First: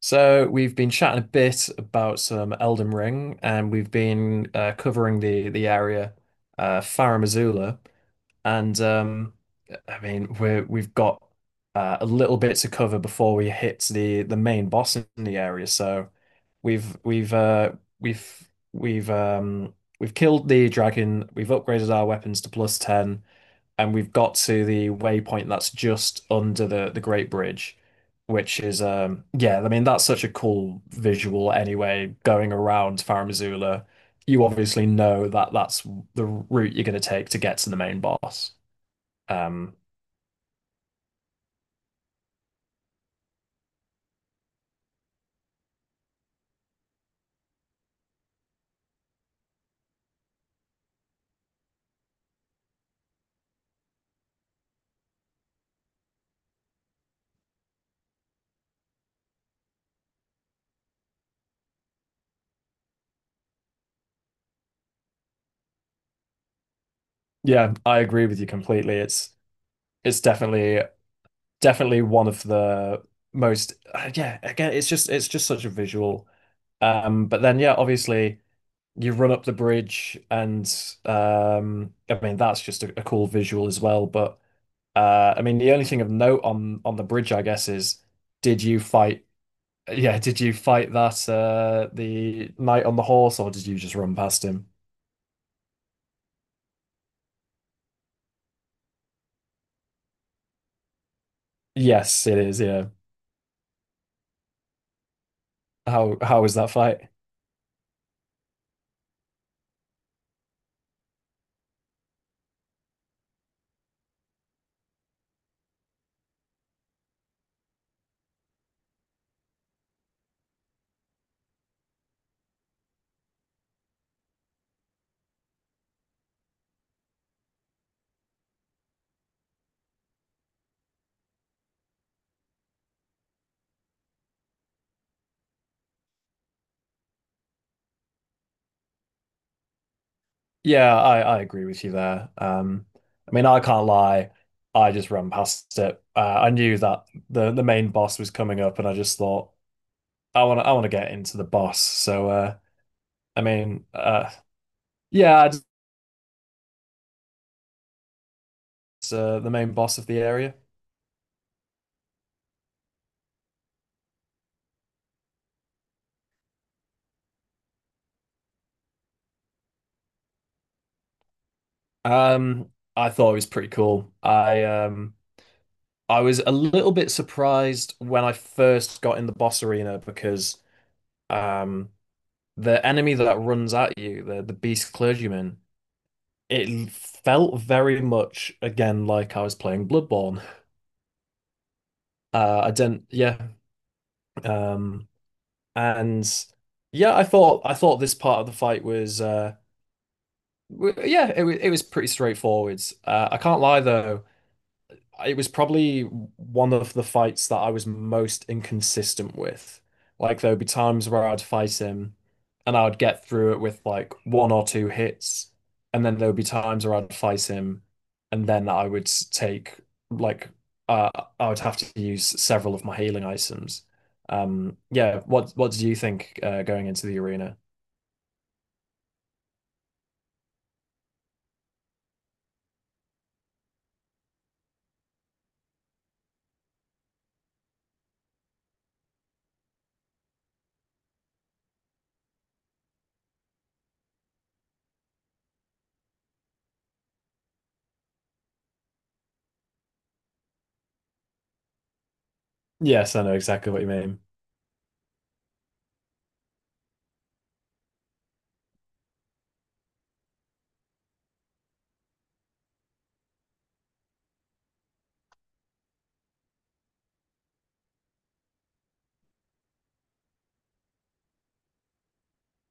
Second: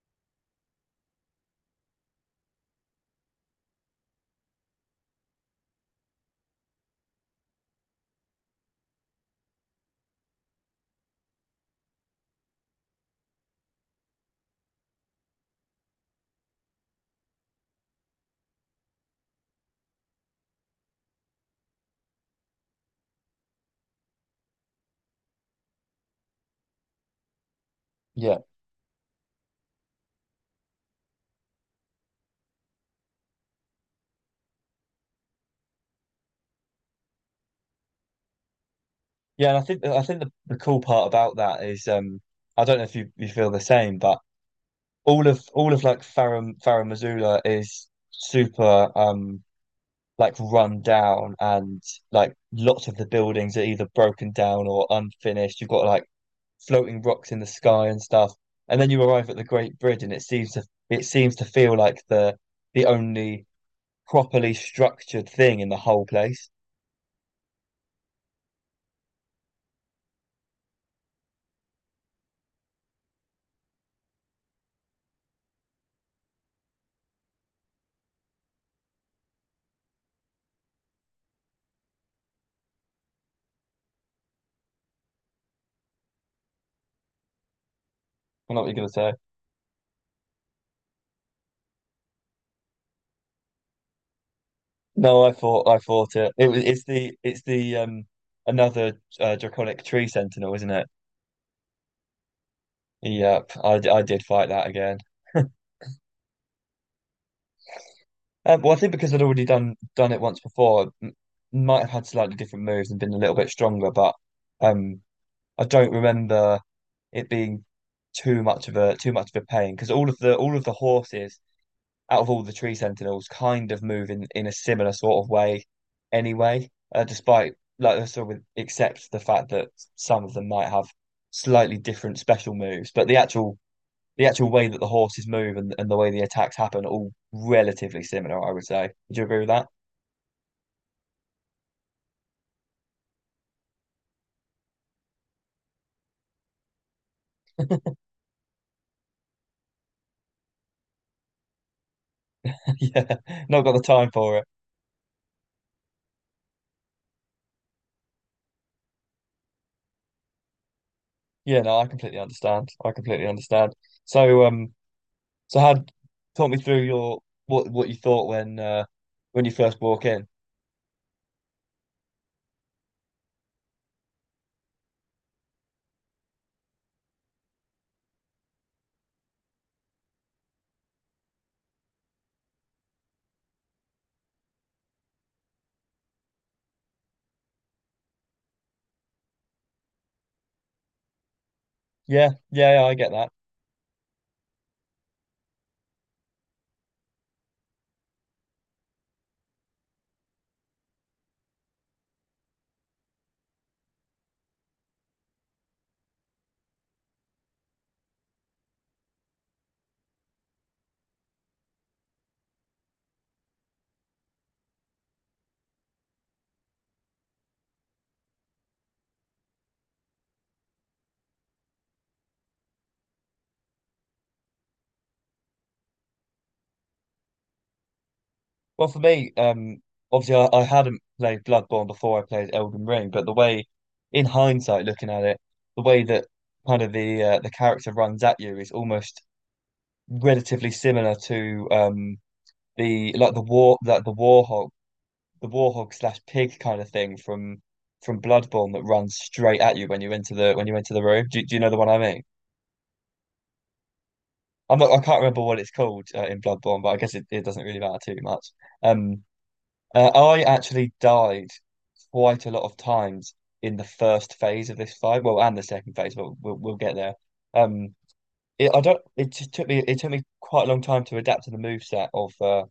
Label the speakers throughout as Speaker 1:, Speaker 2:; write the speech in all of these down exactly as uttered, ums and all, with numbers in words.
Speaker 1: So we've been chatting a bit about some Elden Ring, and we've been uh, covering the the area, uh, Farum Azula, and um, I mean we we've got uh, a little bit to cover before we hit the the main boss in the area. So we've we've uh, we've we've um, we've killed the dragon. We've upgraded our weapons to plus ten and we've got to the waypoint that's just under the the Great Bridge,
Speaker 2: Yeah.
Speaker 1: which is um yeah, I mean that's such a cool visual anyway, going around Farum Azula. You obviously know that that's the route you're going to take to get to the main boss.
Speaker 2: Yeah, and I
Speaker 1: Um
Speaker 2: think I think the, the cool part about that is um I don't know if you, you feel the same, but all of all of like Farah Farah Missoula is super um like run down and like lots of the buildings are either broken down or unfinished. You've got like floating rocks in the sky and stuff. And then you arrive at the Great Bridge and it seems to it seems to feel like the the only properly structured thing in the whole place.
Speaker 1: yeah, I agree with you completely. It's it's definitely definitely one of the most uh, yeah, again, it's just it's just such a visual um but then yeah, obviously you run up the bridge and um I mean that's just a, a cool visual as well but uh I mean the only thing of note on on the bridge I guess is
Speaker 2: I know
Speaker 1: did
Speaker 2: what you're
Speaker 1: you
Speaker 2: gonna say.
Speaker 1: fight yeah, did you fight that uh the knight on the horse, or did you just run past him?
Speaker 2: No, I thought I thought it. It was it's the it's the um another uh, draconic tree sentinel, isn't it?
Speaker 1: Yes, it is, yeah.
Speaker 2: Yep, I, d- I did fight that again.
Speaker 1: how how was that fight?
Speaker 2: Um, well, I think because I'd already done done it once before, m- might have had slightly different moves and been a little bit stronger, but um, I don't remember it being too much of a too much of a pain because all of the all of the horses out of all the tree sentinels kind of move in, in a similar sort of way anyway, uh, despite like sort of except the fact that some of them might have slightly different special moves, but the actual the actual way that the horses move and, and the way the attacks happen are all relatively similar, I would say. Would you agree with that?
Speaker 1: Yeah, I I agree with you there. um I mean I can't lie, I just ran past it. uh, I knew that the the main boss was coming up and I just thought I want to I want to get into the boss, so uh
Speaker 2: Yeah,
Speaker 1: I
Speaker 2: not got the
Speaker 1: mean,
Speaker 2: time
Speaker 1: uh,
Speaker 2: for it.
Speaker 1: yeah, it's uh, the main boss of the area.
Speaker 2: Yeah, no, I completely understand. I completely understand. So, um, so had talk me through your what what you thought when uh when you first walk in.
Speaker 1: Um, I thought it was pretty cool. I um, I was a little bit surprised when I first got in the boss arena because um, the enemy that runs at you, the the beast clergyman, it felt very much again like I was playing Bloodborne.
Speaker 2: Yeah,
Speaker 1: Uh, I
Speaker 2: yeah, yeah, I
Speaker 1: didn't,
Speaker 2: get that.
Speaker 1: yeah, um, and yeah, I thought I thought this part of the fight was uh, W- yeah, it, wa- it was pretty straightforward. Uh, I can't lie though, it was probably one of the fights that I was most inconsistent with. Like there would be times where I'd fight him, and I would get through it with like one or two hits, and then there would be times where I'd fight him, and then I would take like uh, I would have to use several of my healing items. Um, yeah, what what did you think uh, going into the arena?
Speaker 2: Well, for me, um, obviously I, I hadn't played Bloodborne before I played Elden Ring, but the way, in hindsight, looking at it, the way that kind of the uh, the character runs at you is almost relatively similar to um the like the war like the warhog the warhog slash pig kind of thing from from Bloodborne that runs straight at you when you enter the when you enter the room. Do, do you know the one I mean?
Speaker 1: Yes, I know exactly what you mean.
Speaker 2: I'm not I can't remember what it's called uh, in Bloodborne, but I guess it, it doesn't really matter too much. Um, Uh, I actually died quite a lot of times in the first phase of this fight. Well, and the second phase, but we'll we'll get there. Um, it, I don't. It just took me. It took me quite a long time to adapt to the moveset of uh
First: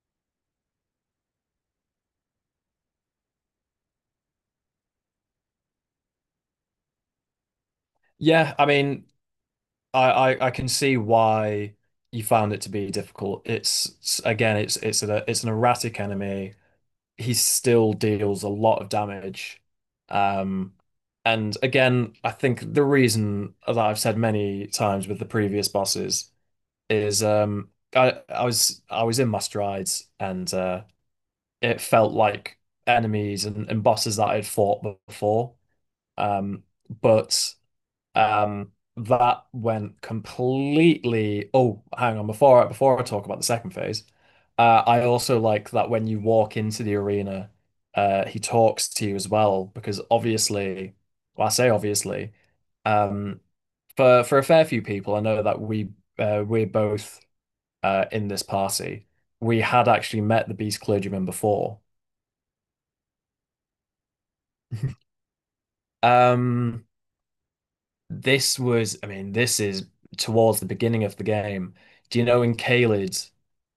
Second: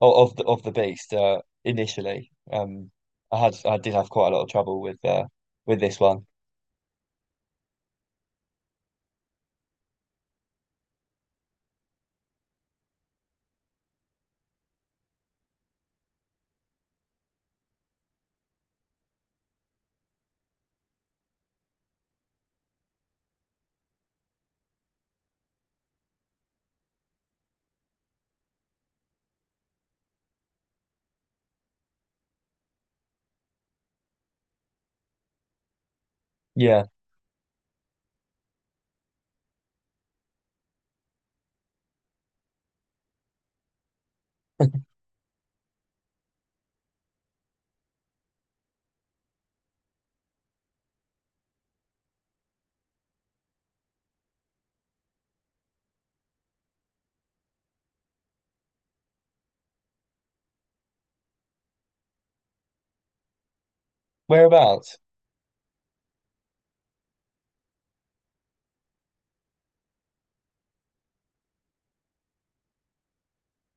Speaker 2: o- of the of the beast. Uh, initially, um, I had I did have quite a lot of trouble with uh with this one.
Speaker 1: Yeah, I mean, I, I I can see why you found it to be difficult. It's it's- again, it's it's a it's an erratic enemy. He still deals a lot of damage. Um, and again, I think the reason that I've said many times with the previous bosses is um I I was I was in my strides and uh it felt like enemies and, and bosses that I'd fought before. Um,
Speaker 2: Yeah.
Speaker 1: but um, that went completely. Oh, hang on. Before I, before I talk about the second phase, uh, I also like that when you walk into the arena, uh, he talks to you as well because obviously, well, I say obviously, um, for for a fair few people, I know that we uh, we're both uh, in this party. We had actually met the Beast Clergyman before.
Speaker 2: Whereabouts?
Speaker 1: Um, this was, I mean, this is towards the beginning of the game. Do you know in Caelid,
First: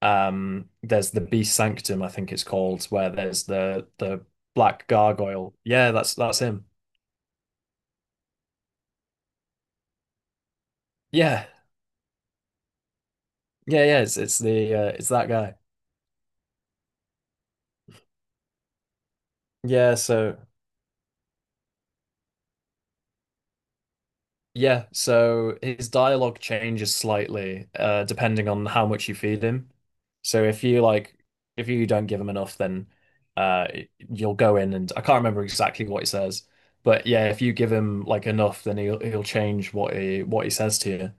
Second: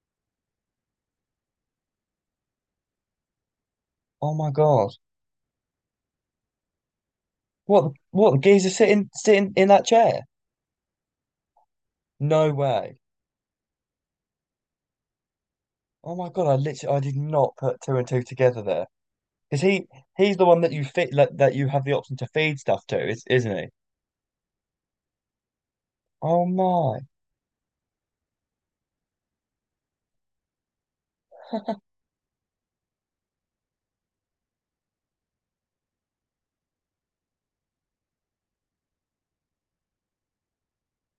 Speaker 1: um, there's the Beast Sanctum, I think it's called, where there's the the
Speaker 2: Oh my
Speaker 1: black
Speaker 2: God!
Speaker 1: gargoyle. Yeah, that's that's him.
Speaker 2: What the- what the geezer sitting sitting in that chair?
Speaker 1: Yeah,
Speaker 2: No way!
Speaker 1: yeah, yeah. It's it's the uh, it's that guy.
Speaker 2: Oh my God! I literally I did not put two and two together there. Because he
Speaker 1: Yeah, so.
Speaker 2: he's the one that you fit that, that you have the option to feed stuff to, is isn't he?
Speaker 1: Yeah, so his dialogue
Speaker 2: Oh
Speaker 1: changes
Speaker 2: my.
Speaker 1: slightly uh, depending on how much you feed him. So if you like, if you don't give him enough, then uh, you'll go in and I can't remember exactly what he says, but yeah, if you give him like enough, then he'll he'll change what he what he says to you.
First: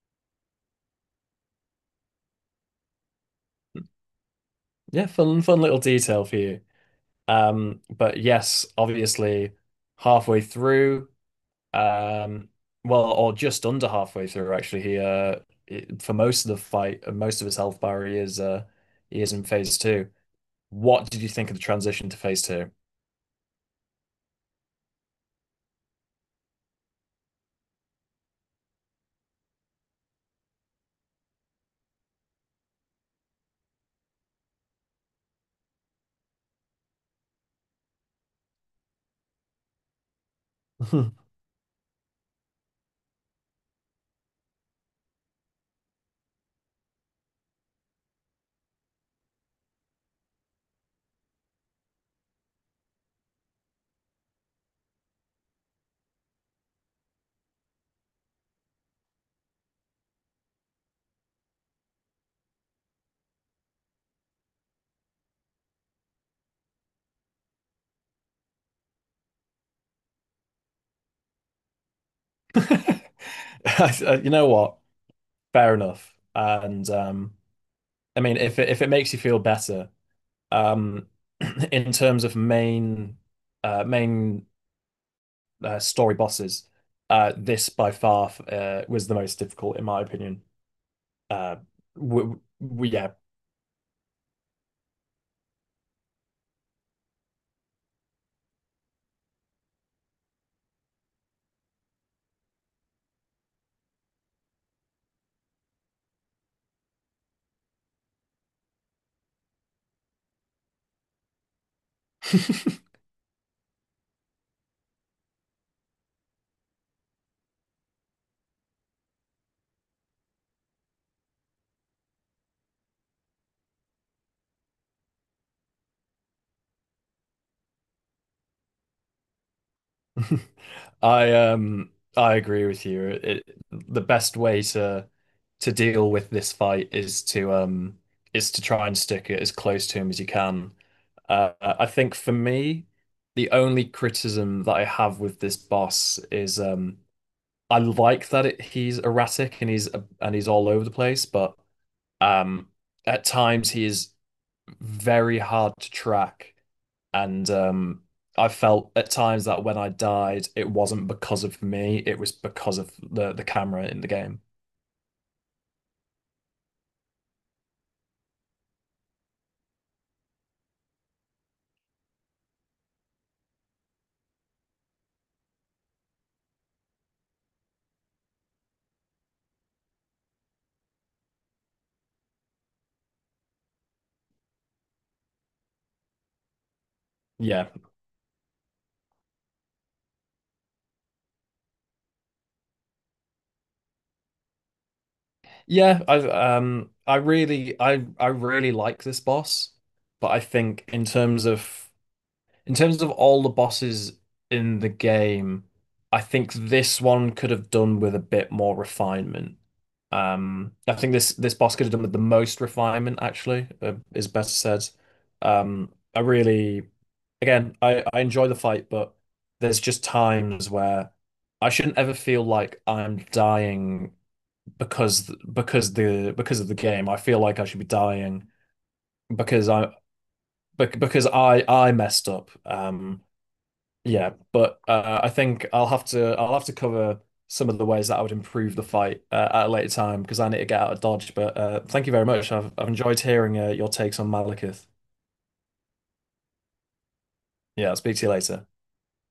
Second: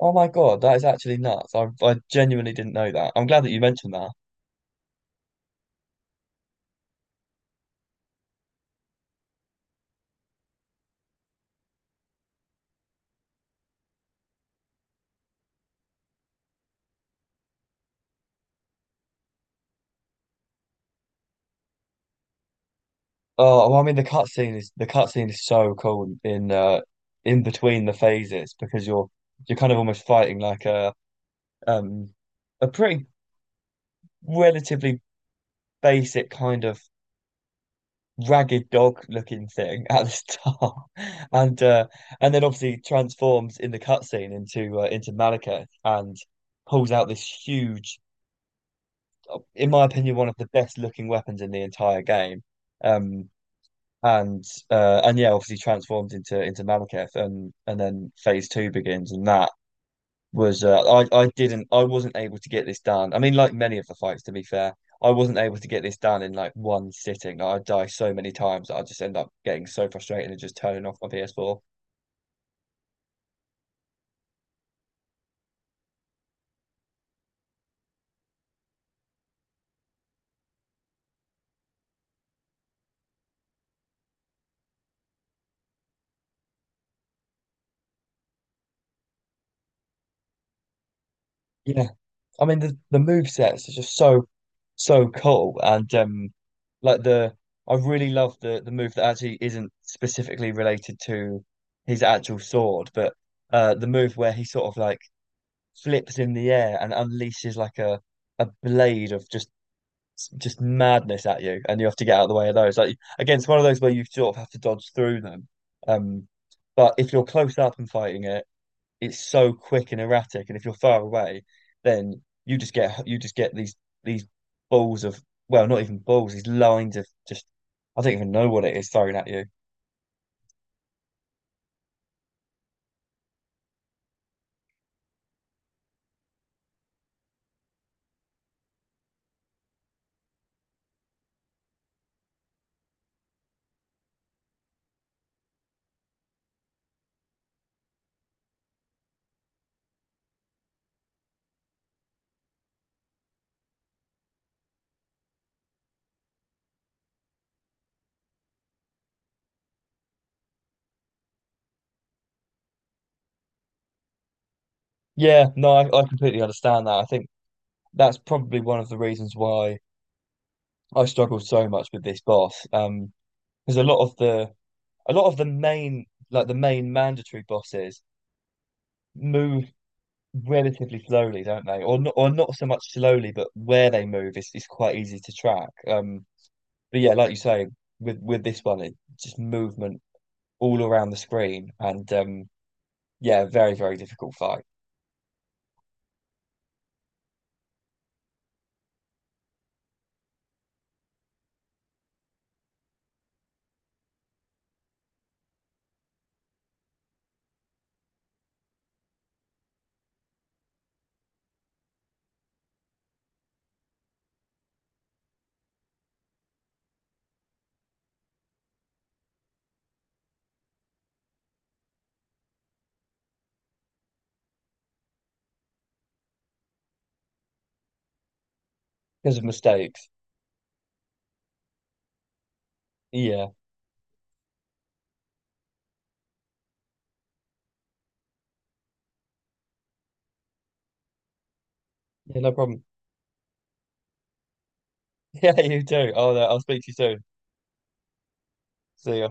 Speaker 2: Oh my God, that is actually nuts. I I genuinely didn't know that. I'm glad that you mentioned that.
Speaker 1: Yeah, fun fun little detail for you. Um, but yes, obviously, halfway through. Um, well, or just under halfway through, actually. He uh, it- for most of the fight, uh, most of his health bar, he is uh, he is in phase two. What did you think of the transition to phase two?
Speaker 2: Oh, well, I mean the cutscene is the cutscene is so cool in uh in between the phases because you're you're kind of almost fighting like a um a pretty relatively basic kind of ragged dog looking thing at the start, and uh, and then obviously transforms in the cutscene into uh, into Malekith and pulls out this huge, in my opinion, one of the best looking weapons in the entire game. Um, and uh, and yeah, obviously transforms into into Malekith, and and then phase two begins, and that was uh, I I didn't I wasn't able to get this done. I mean, like many of the fights, to be fair, I wasn't able to get this done in like one sitting. Like, I die so many times that I just end up getting so frustrated and just turning off my P S four.
Speaker 1: You know what? Fair enough. And um, I mean, if it, if it makes you feel better, um, in terms of main uh, main uh, story bosses, uh, this by far uh, was the most difficult, in my opinion. Uh,
Speaker 2: Yeah,
Speaker 1: w
Speaker 2: I mean the
Speaker 1: w
Speaker 2: the
Speaker 1: Yeah,
Speaker 2: move sets are just so so cool and um like the I really love the the move that actually isn't specifically related to his actual sword, but uh the move where he sort of like flips in the air and unleashes like a a blade of just s- just madness at you, and you have to get out of the way of those. Like again, it's one of those where you sort of have to dodge through them. Um, but if you're close up and fighting it, it's so quick and erratic, and if you're far away, then you just get you just get these these balls of well, not even balls, these lines of just I don't even know what it is thrown at you.
Speaker 1: I um I agree with you. It, the best way to to deal with this fight is to um is to try and stick it as close to him as you can. Uh, I think for me, the only criticism that I have with this boss is um I like that it, he's erratic and he's and he's all over the place, but um at times he is very hard to track. And um, I felt at times that when I died, it wasn't because of me, it was because of the the camera in the game.
Speaker 2: Yeah, no, I, I completely understand that. I think that's probably one of the reasons why I struggled so much with this boss. Um, because a lot of the a lot of the main like the main mandatory bosses move relatively slowly, don't they? Or not, or not so much slowly, but where they move is, is quite easy to track. Um, but yeah, like you
Speaker 1: Yeah.
Speaker 2: say, with with this one, it just movement all around the screen, and um, yeah, very very difficult fight
Speaker 1: Yeah, I um I really I I really like this boss, but I think in terms of in terms of all the bosses in the game, I think this one could have done with a bit more refinement. Um, I think this this boss could have done with the most refinement, actually, uh, is best said. Um, I really, again, I, I enjoy the fight, but there's just times where I shouldn't ever feel like I'm dying because because the because of the game. I feel like I should be dying
Speaker 2: because of
Speaker 1: because I
Speaker 2: mistakes.
Speaker 1: bec- because I I messed up. Um,
Speaker 2: Yeah,
Speaker 1: yeah, but uh, I think I'll have to I'll have to cover some of the ways that I would improve the fight uh, at a later time because I need to get out of Dodge. But uh, thank you very
Speaker 2: yeah, no
Speaker 1: much. I've
Speaker 2: problem.
Speaker 1: I've enjoyed hearing uh, your takes on Malekith.
Speaker 2: Yeah, you do. Oh, no, I'll speak to you soon.
Speaker 1: Yeah, I'll speak to you later.
Speaker 2: See ya.